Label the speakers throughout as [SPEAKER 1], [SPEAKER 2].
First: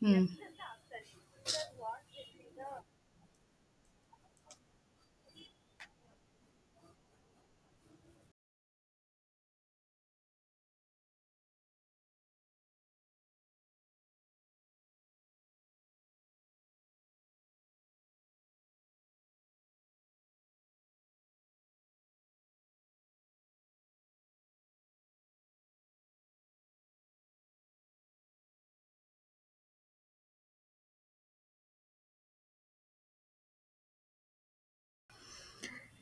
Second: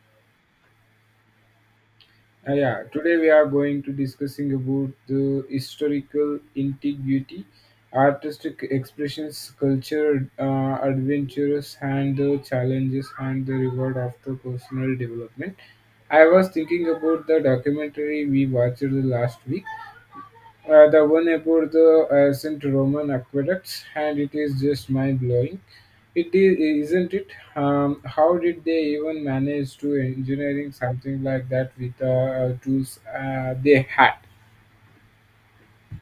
[SPEAKER 1] Hmm.
[SPEAKER 2] Yeah, today we are going to discussing about the historical integrity, artistic expressions, culture, adventures, and the challenges and the reward of the personal development. I was thinking about the documentary we watched the last week. The one about the St. Roman aqueducts, and it is just mind blowing. It is, isn't it? How did they even manage to engineering something like that with the tools they had?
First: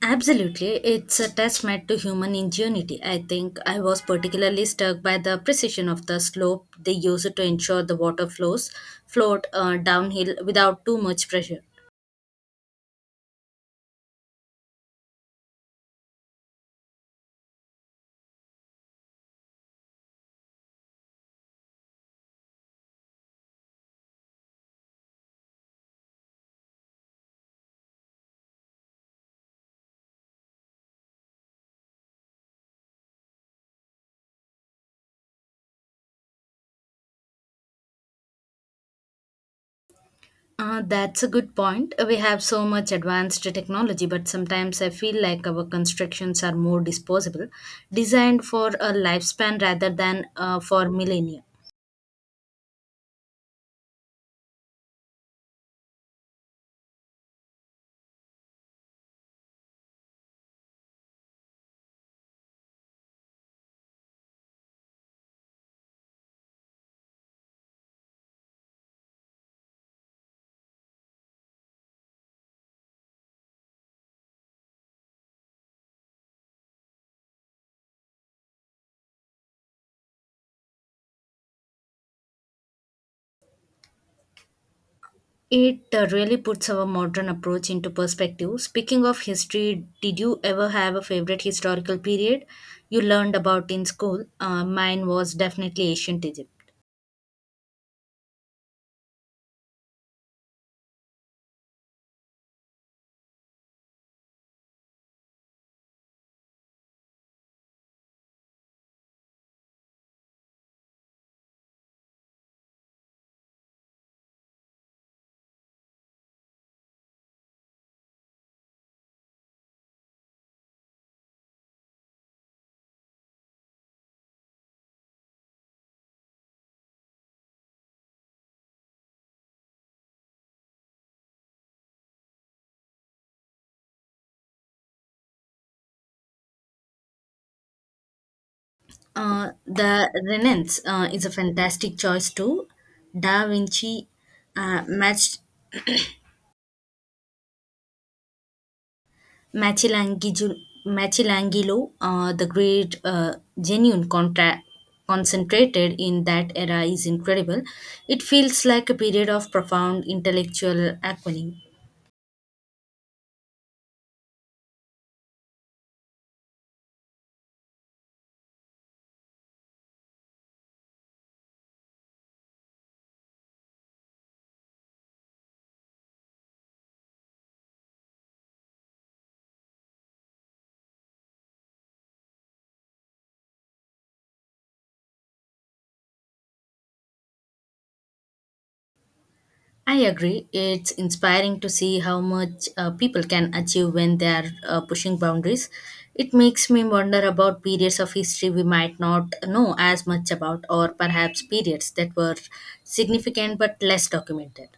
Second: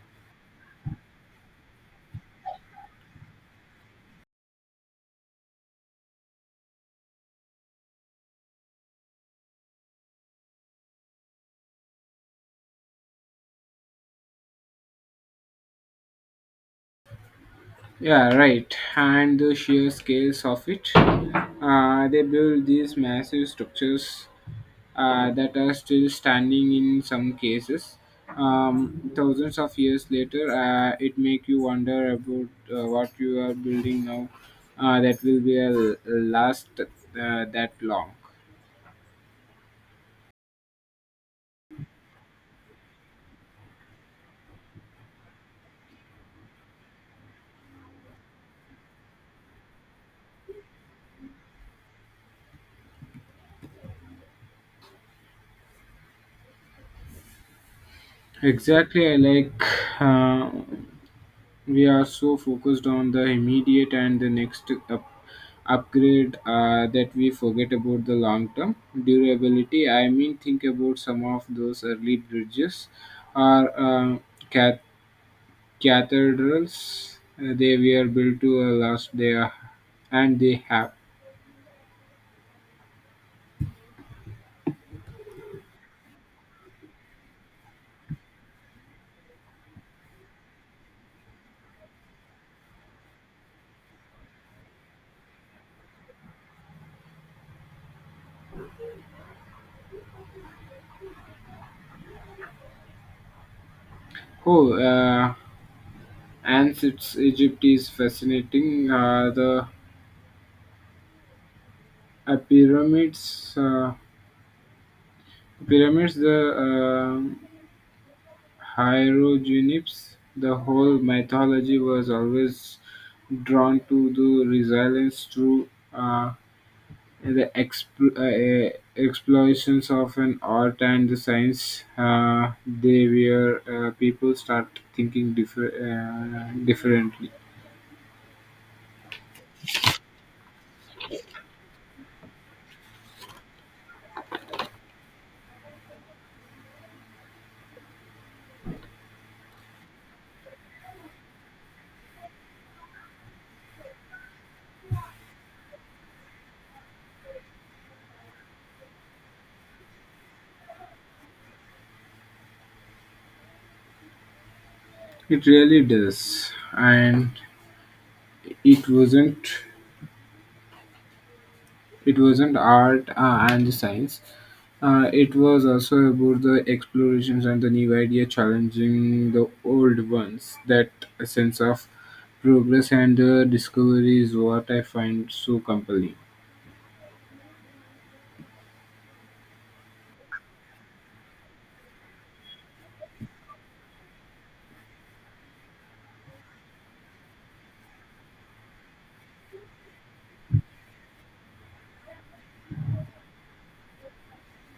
[SPEAKER 1] Absolutely. It's a testament to human ingenuity. I think I was particularly struck by the precision of the slope they used to ensure the water flows flowed downhill without too much pressure.
[SPEAKER 2] Yeah, right. And the sheer scales of it. They build these massive structures that are still standing in some cases, thousands of years later. It make you wonder about what you are building now that will be last that long.
[SPEAKER 1] That's a good point. We have so much advanced technology, but sometimes I feel like our constructions are more disposable, designed for a lifespan rather than, for millennia.
[SPEAKER 2] Exactly, I like. uh, we are so focused on the immediate and the next upgrade, that we forget about the long term durability. I mean, think about some of those early bridges or cat cathedrals. They were built to last there, and they have.
[SPEAKER 1] It really puts our modern approach into perspective. Speaking of history, did you ever have a favorite historical period you learned about in school? Mine was definitely ancient Egypt.
[SPEAKER 2] Oh, Egypt is fascinating. The uh, pyramids, uh, pyramids, the hieroglyphs, the whole mythology was always drawn to the resilience through. Uh, the explosions of an art and the science, they where people start thinking differently.
[SPEAKER 1] The Renaissance is a fantastic choice too. Da Vinci matched Michelangelo, Michelangelo, the great genuine contra- concentrated in that era is incredible. It feels like a period of profound intellectual awakening.
[SPEAKER 2] It really does, and it wasn't it wasn't art and the science. It was also about the explorations and the new idea challenging the old ones. That sense of progress and discovery is what I find so compelling.
[SPEAKER 1] I agree. It's inspiring to see how much people can achieve when they are pushing boundaries. It makes me wonder about periods of history we might not know as much about, or perhaps periods that were significant but less documented.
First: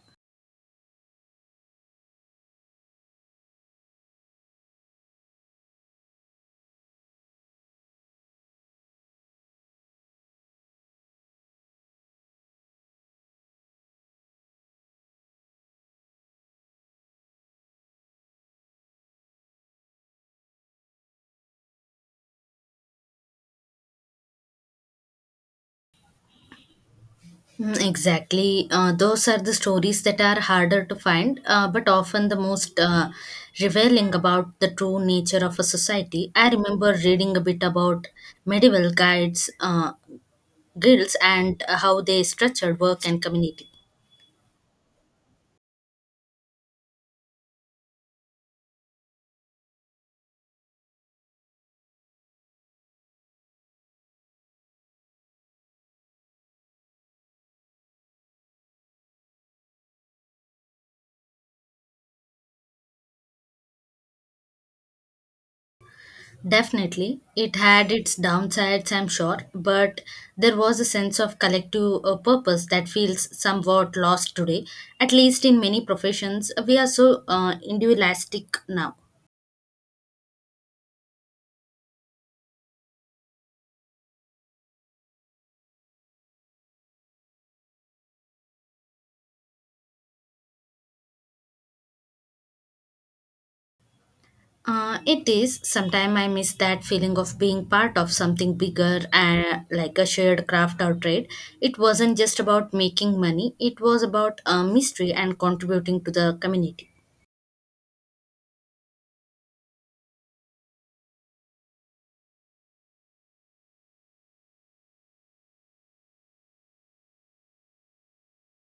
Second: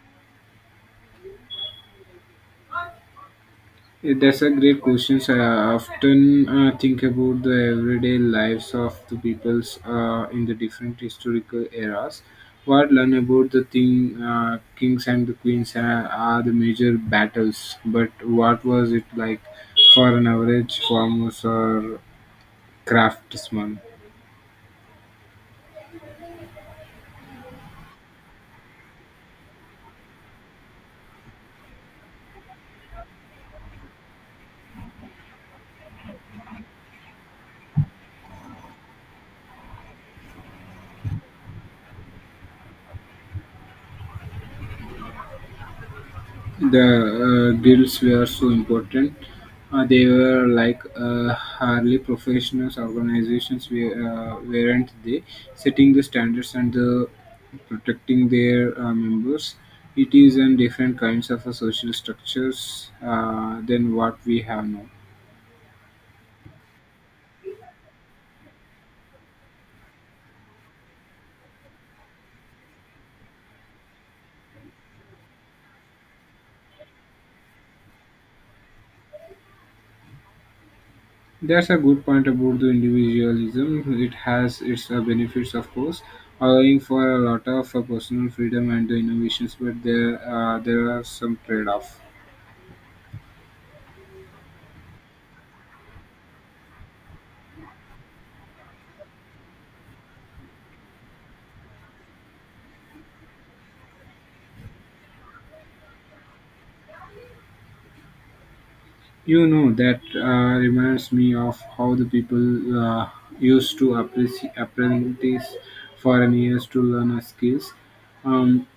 [SPEAKER 2] Yeah, that's a great question. I often think about the everyday lives of the peoples in the different historical eras. What learn about the thing, kings and the queens are the major battles, but what was it like for an average farmer or craftsman?
[SPEAKER 1] Mm, exactly. Those are the stories that are harder to find, but often the most revealing about the true nature of a society. I remember reading a bit about medieval guides, uh, guilds, and how they structured work and community.
[SPEAKER 2] The guilds were so important. They were like hardly professional organizations, weren't they? Setting the standards and the protecting their members. It is in different kinds of social structures than what we have now.
[SPEAKER 1] Definitely, it had its downsides, I'm sure, but there was a sense of collective purpose that feels somewhat lost today. At least in many professions, we are so individualistic now.
[SPEAKER 2] That's a good point about the individualism. It has its benefits, of course, allowing for a lot of personal freedom and the innovations, but there are some trade-offs.
[SPEAKER 1] It is. Sometimes I miss that feeling of being part of something bigger, and like a shared craft or trade. It wasn't just about making money, it was about mystery and contributing to the community.
[SPEAKER 2] You know, that reminds me of how the people used to apprentice foreign years to learn a skills. Um,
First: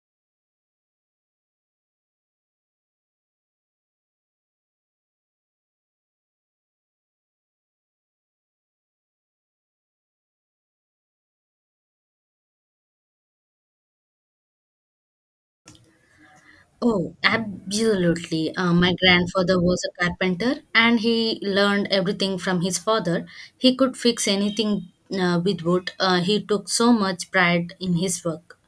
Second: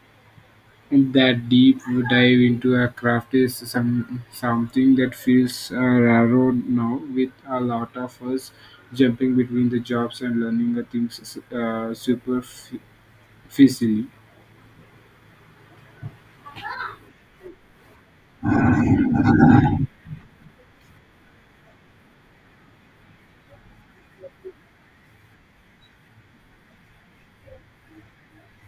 [SPEAKER 2] and that deep dive into a craft is something that feels railroad now, with a lot of us jumping between the jobs and learning the things super f-
[SPEAKER 1] Oh, absolutely. My grandfather was a carpenter and he learned everything from his father. He could fix anything with wood. He took so much pride in his work.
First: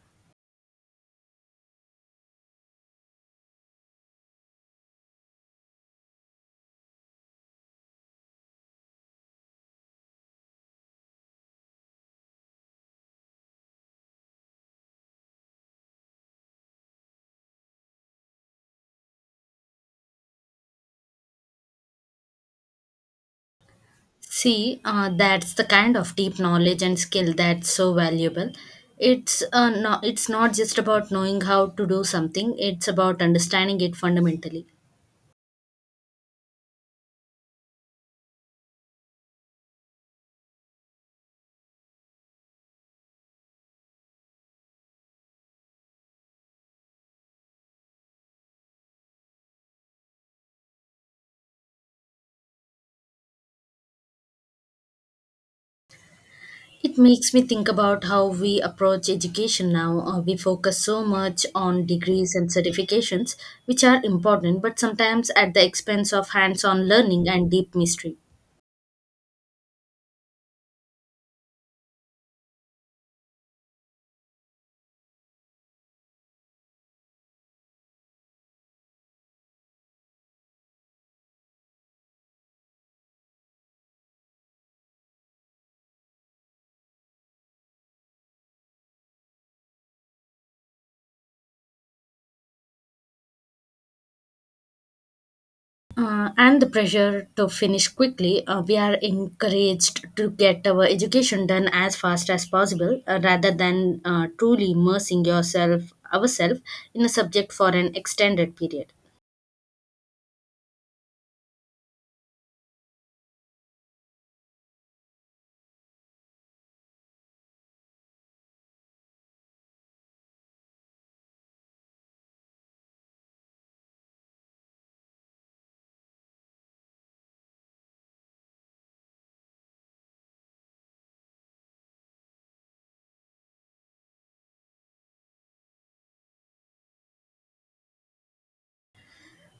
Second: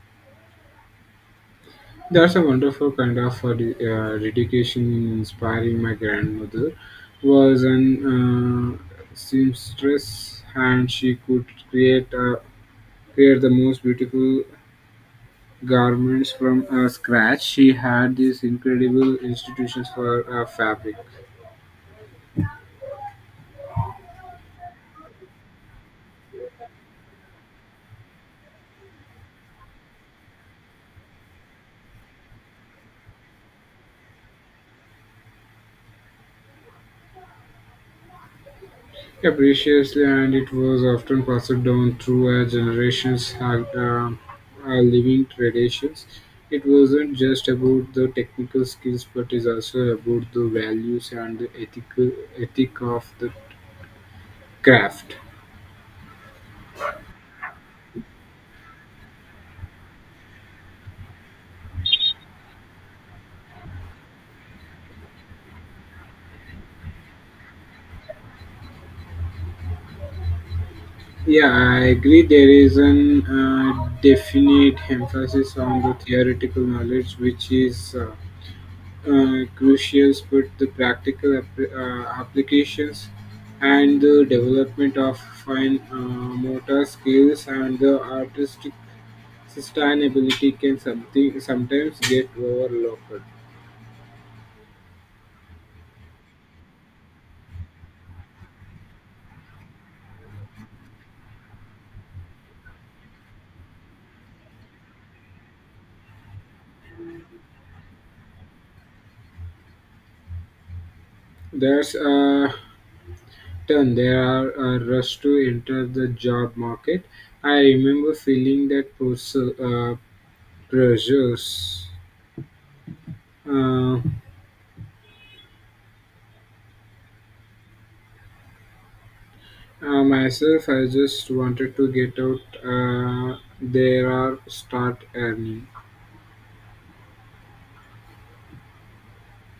[SPEAKER 2] That's a wonderful kind of dedication in inspiring. My grandmother was an seamstress, and she could create the most beautiful garments from scratch. She had these incredible institutions for fabric.
[SPEAKER 1] See, that's the kind of deep knowledge and skill that's so valuable. It's not just about knowing how to do something, it's about understanding it fundamentally.
[SPEAKER 2] Yeah, preciously, and it was often passed down through generations have living traditions. It wasn't just about the technical skills, but is also about the values and the ethic of the craft.
[SPEAKER 1] It makes me think about how we approach education now. We focus so much on degrees and certifications, which are important, but sometimes at the expense of hands on learning and deep mystery.
[SPEAKER 2] Yeah, I agree. There is an definite emphasis on the theoretical knowledge, which is crucials, but the practical applications and the development of fine motor skills and the artistic sustainability can something sometimes get overlooked.
[SPEAKER 1] And the pressure to finish quickly, we are encouraged to get our education done as fast as possible, rather than, truly immersing ourselves, in a subject for an extended period.
[SPEAKER 2] There's a ton. There are a rush to enter the job market. I remember feeling that pressures. Uh, Myself, I just wanted to get out there or start earning.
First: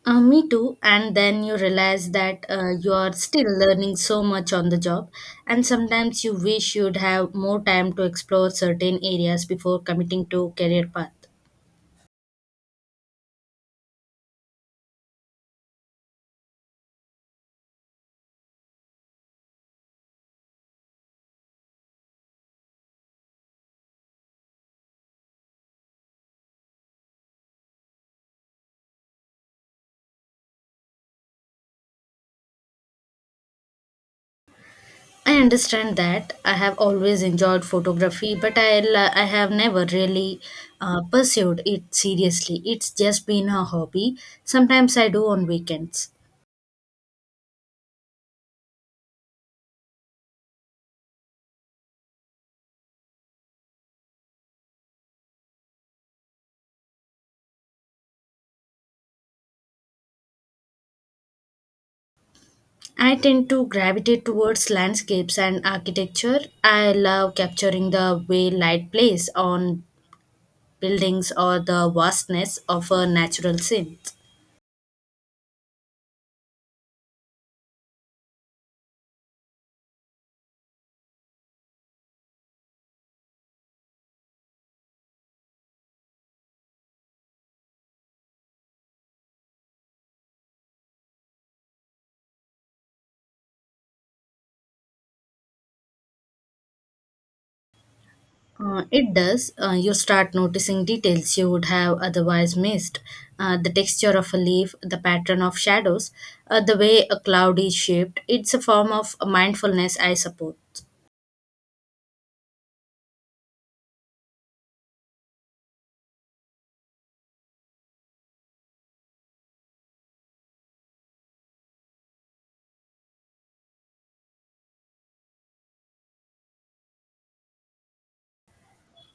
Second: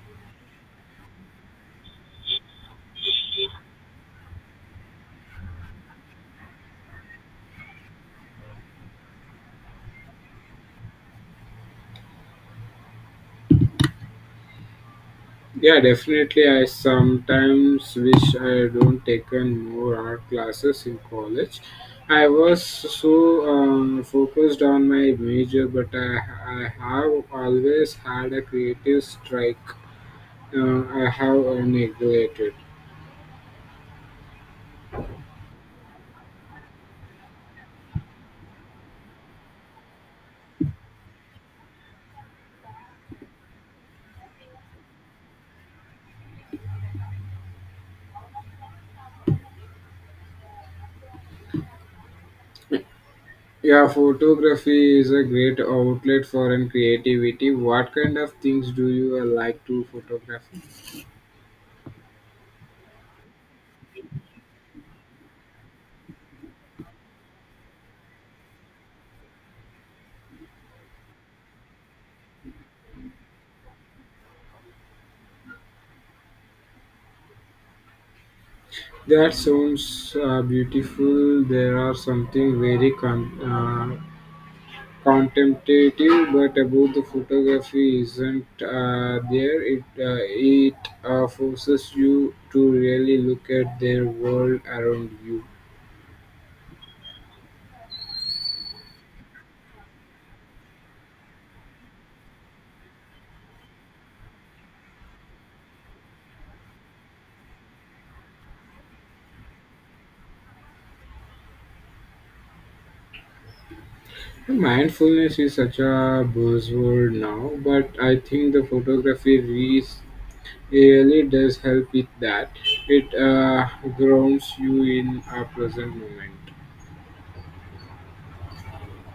[SPEAKER 1] Me too. And then you realize that you are still learning so much on the job, and sometimes you wish you'd have more time to explore certain areas before committing to career path.
[SPEAKER 2] Yeah, definitely. I sometimes wish I don't taken more art classes in college. I was so focused on my major, but I have always had a creative strike. I have neglected.
[SPEAKER 1] I understand that. I have always enjoyed photography, but I have never really pursued it seriously. It's just been a hobby. Sometimes I do on weekends.
[SPEAKER 2] Yeah, photography is a great outlet for an creativity. What kind of things do you like to photograph?
[SPEAKER 1] I tend to gravitate towards landscapes and architecture. I love capturing the way light plays on buildings or the vastness of a natural scene.
[SPEAKER 2] That sounds beautiful. There are something very contemplative, but about the photography isn't there. It it forces you to really look at their world around you.
[SPEAKER 1] It does. You start noticing details you would have otherwise missed. The texture of a leaf, the pattern of shadows, the way a cloud is shaped. It's a form of mindfulness, I suppose.
[SPEAKER 2] Mindfulness is such a buzzword now, but I think the photography really does help with that. It grounds you in a present moment.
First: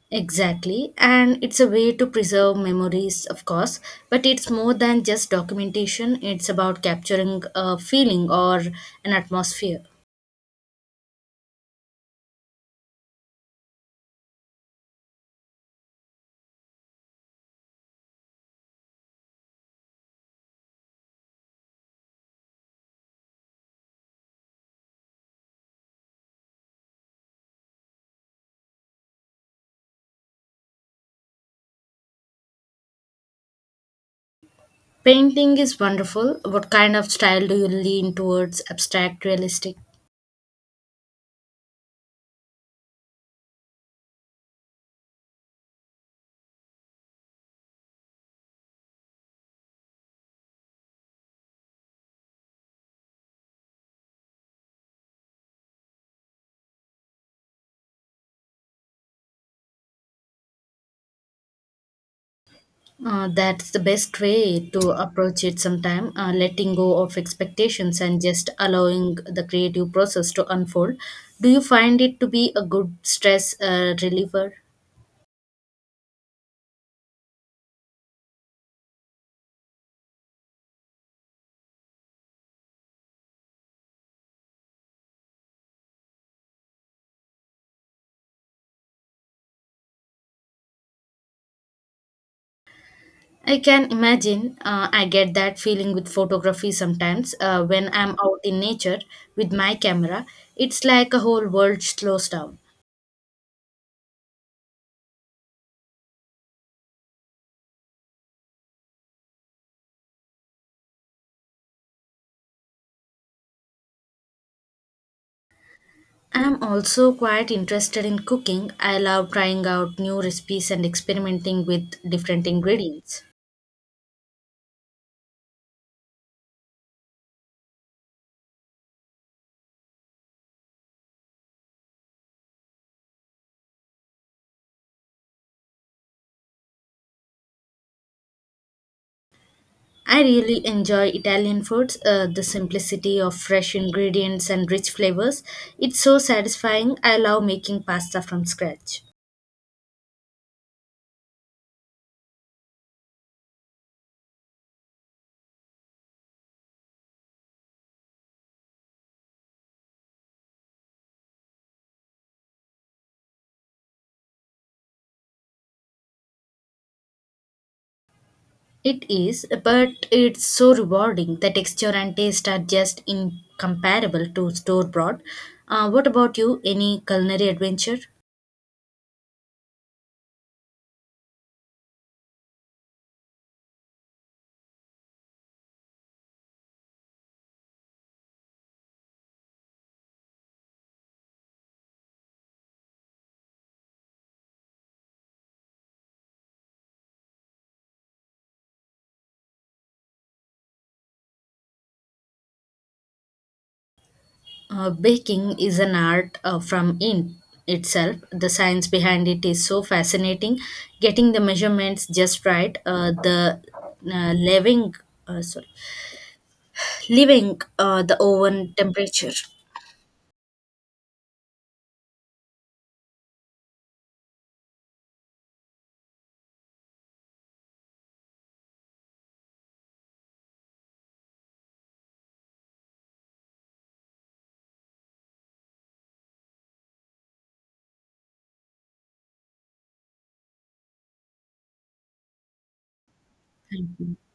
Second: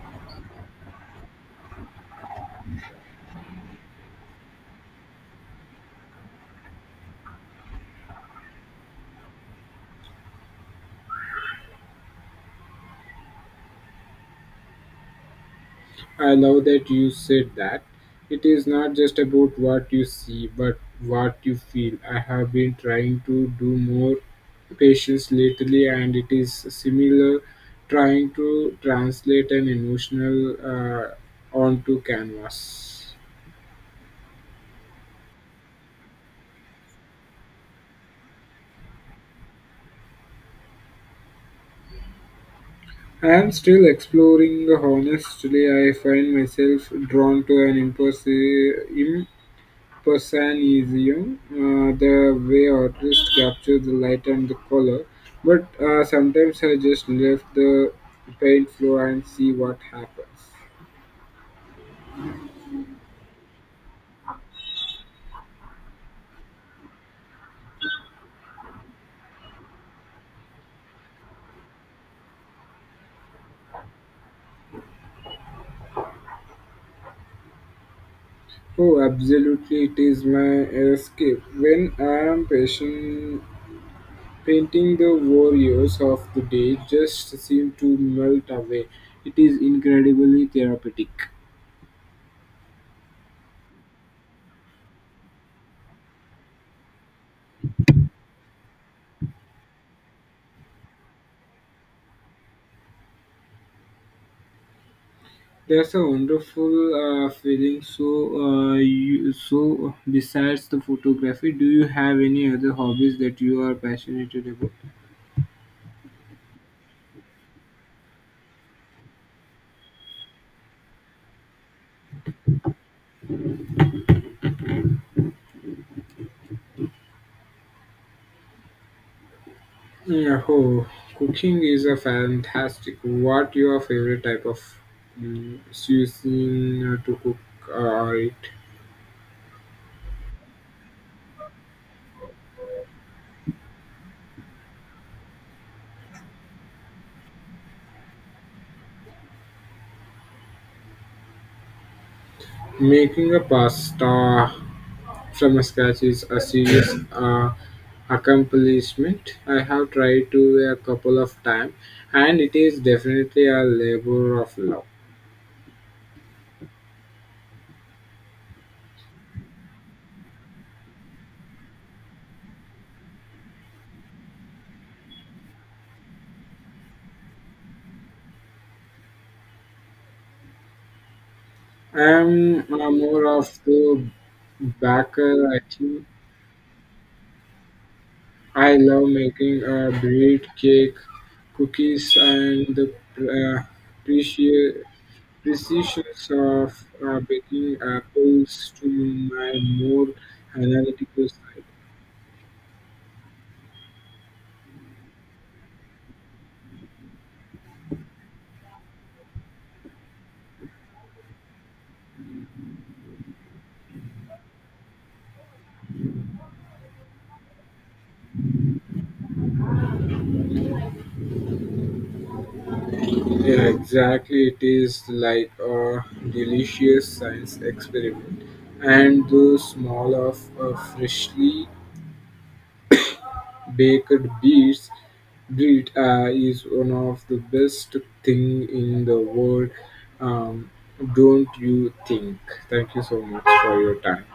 [SPEAKER 1] Exactly. And it's a way to preserve memories, of course. But it's more than just documentation, it's about capturing a feeling or an atmosphere.
[SPEAKER 2] I love that you said that. It is not just about what you see, but what you feel. I have been trying to do more patience lately, and it is similar trying to translate an emotional onto canvas.
[SPEAKER 1] Painting is wonderful. What kind of style do you lean towards? Abstract, realistic?
[SPEAKER 2] I am still exploring. Honestly, I find myself drawn to an impulsive Persianism, the way artists capture the light and the color, but sometimes I just left the paint floor and see what happens.
[SPEAKER 1] That's the best way to approach it sometime, letting go of expectations and just allowing the creative process to unfold. Do you find it to be a good stress reliever?
[SPEAKER 2] Oh, absolutely, it is my escape. When I am patient, painting the warriors of the day just seem to melt away. It is incredibly therapeutic.
[SPEAKER 1] I can imagine, I get that feeling with photography sometimes when I'm out in nature with my camera. It's like a whole world slows down.
[SPEAKER 2] That's a wonderful feeling. So, besides the photography, do you have any other hobbies that you are passionate about?
[SPEAKER 1] I'm also quite interested in cooking. I love trying out new recipes and experimenting with different ingredients.
[SPEAKER 2] Yeah, oh, cooking is a fantastic. What your favorite type of cuisine to cook or eat?
[SPEAKER 1] I really enjoy Italian foods, the simplicity of fresh ingredients and rich flavors. It's so satisfying. I love making pasta from scratch.
[SPEAKER 2] Making a pasta from scratch is a serious accomplishment. I have tried to a couple of times, and it is definitely a labor of love.
[SPEAKER 1] It is, but it's so rewarding. The texture and taste are just incomparable to store bought. What about you? Any culinary adventure?
[SPEAKER 2] I'm more of the backer. I think I love making bread, cake, cookies, and the uh, preci- precisions of baking apples to my more analytical side.
[SPEAKER 1] Baking is an art from in itself. The science behind it is so fascinating. Getting the measurements just right, the leavening, sorry leaving, the oven temperature.
[SPEAKER 2] Yeah, exactly. It is like a delicious science experiment, and the smell of freshly baked beets bread is one of the best thing in the world, um, don't you think? Thank you so much for
[SPEAKER 1] Thank
[SPEAKER 2] your
[SPEAKER 1] you.
[SPEAKER 2] time.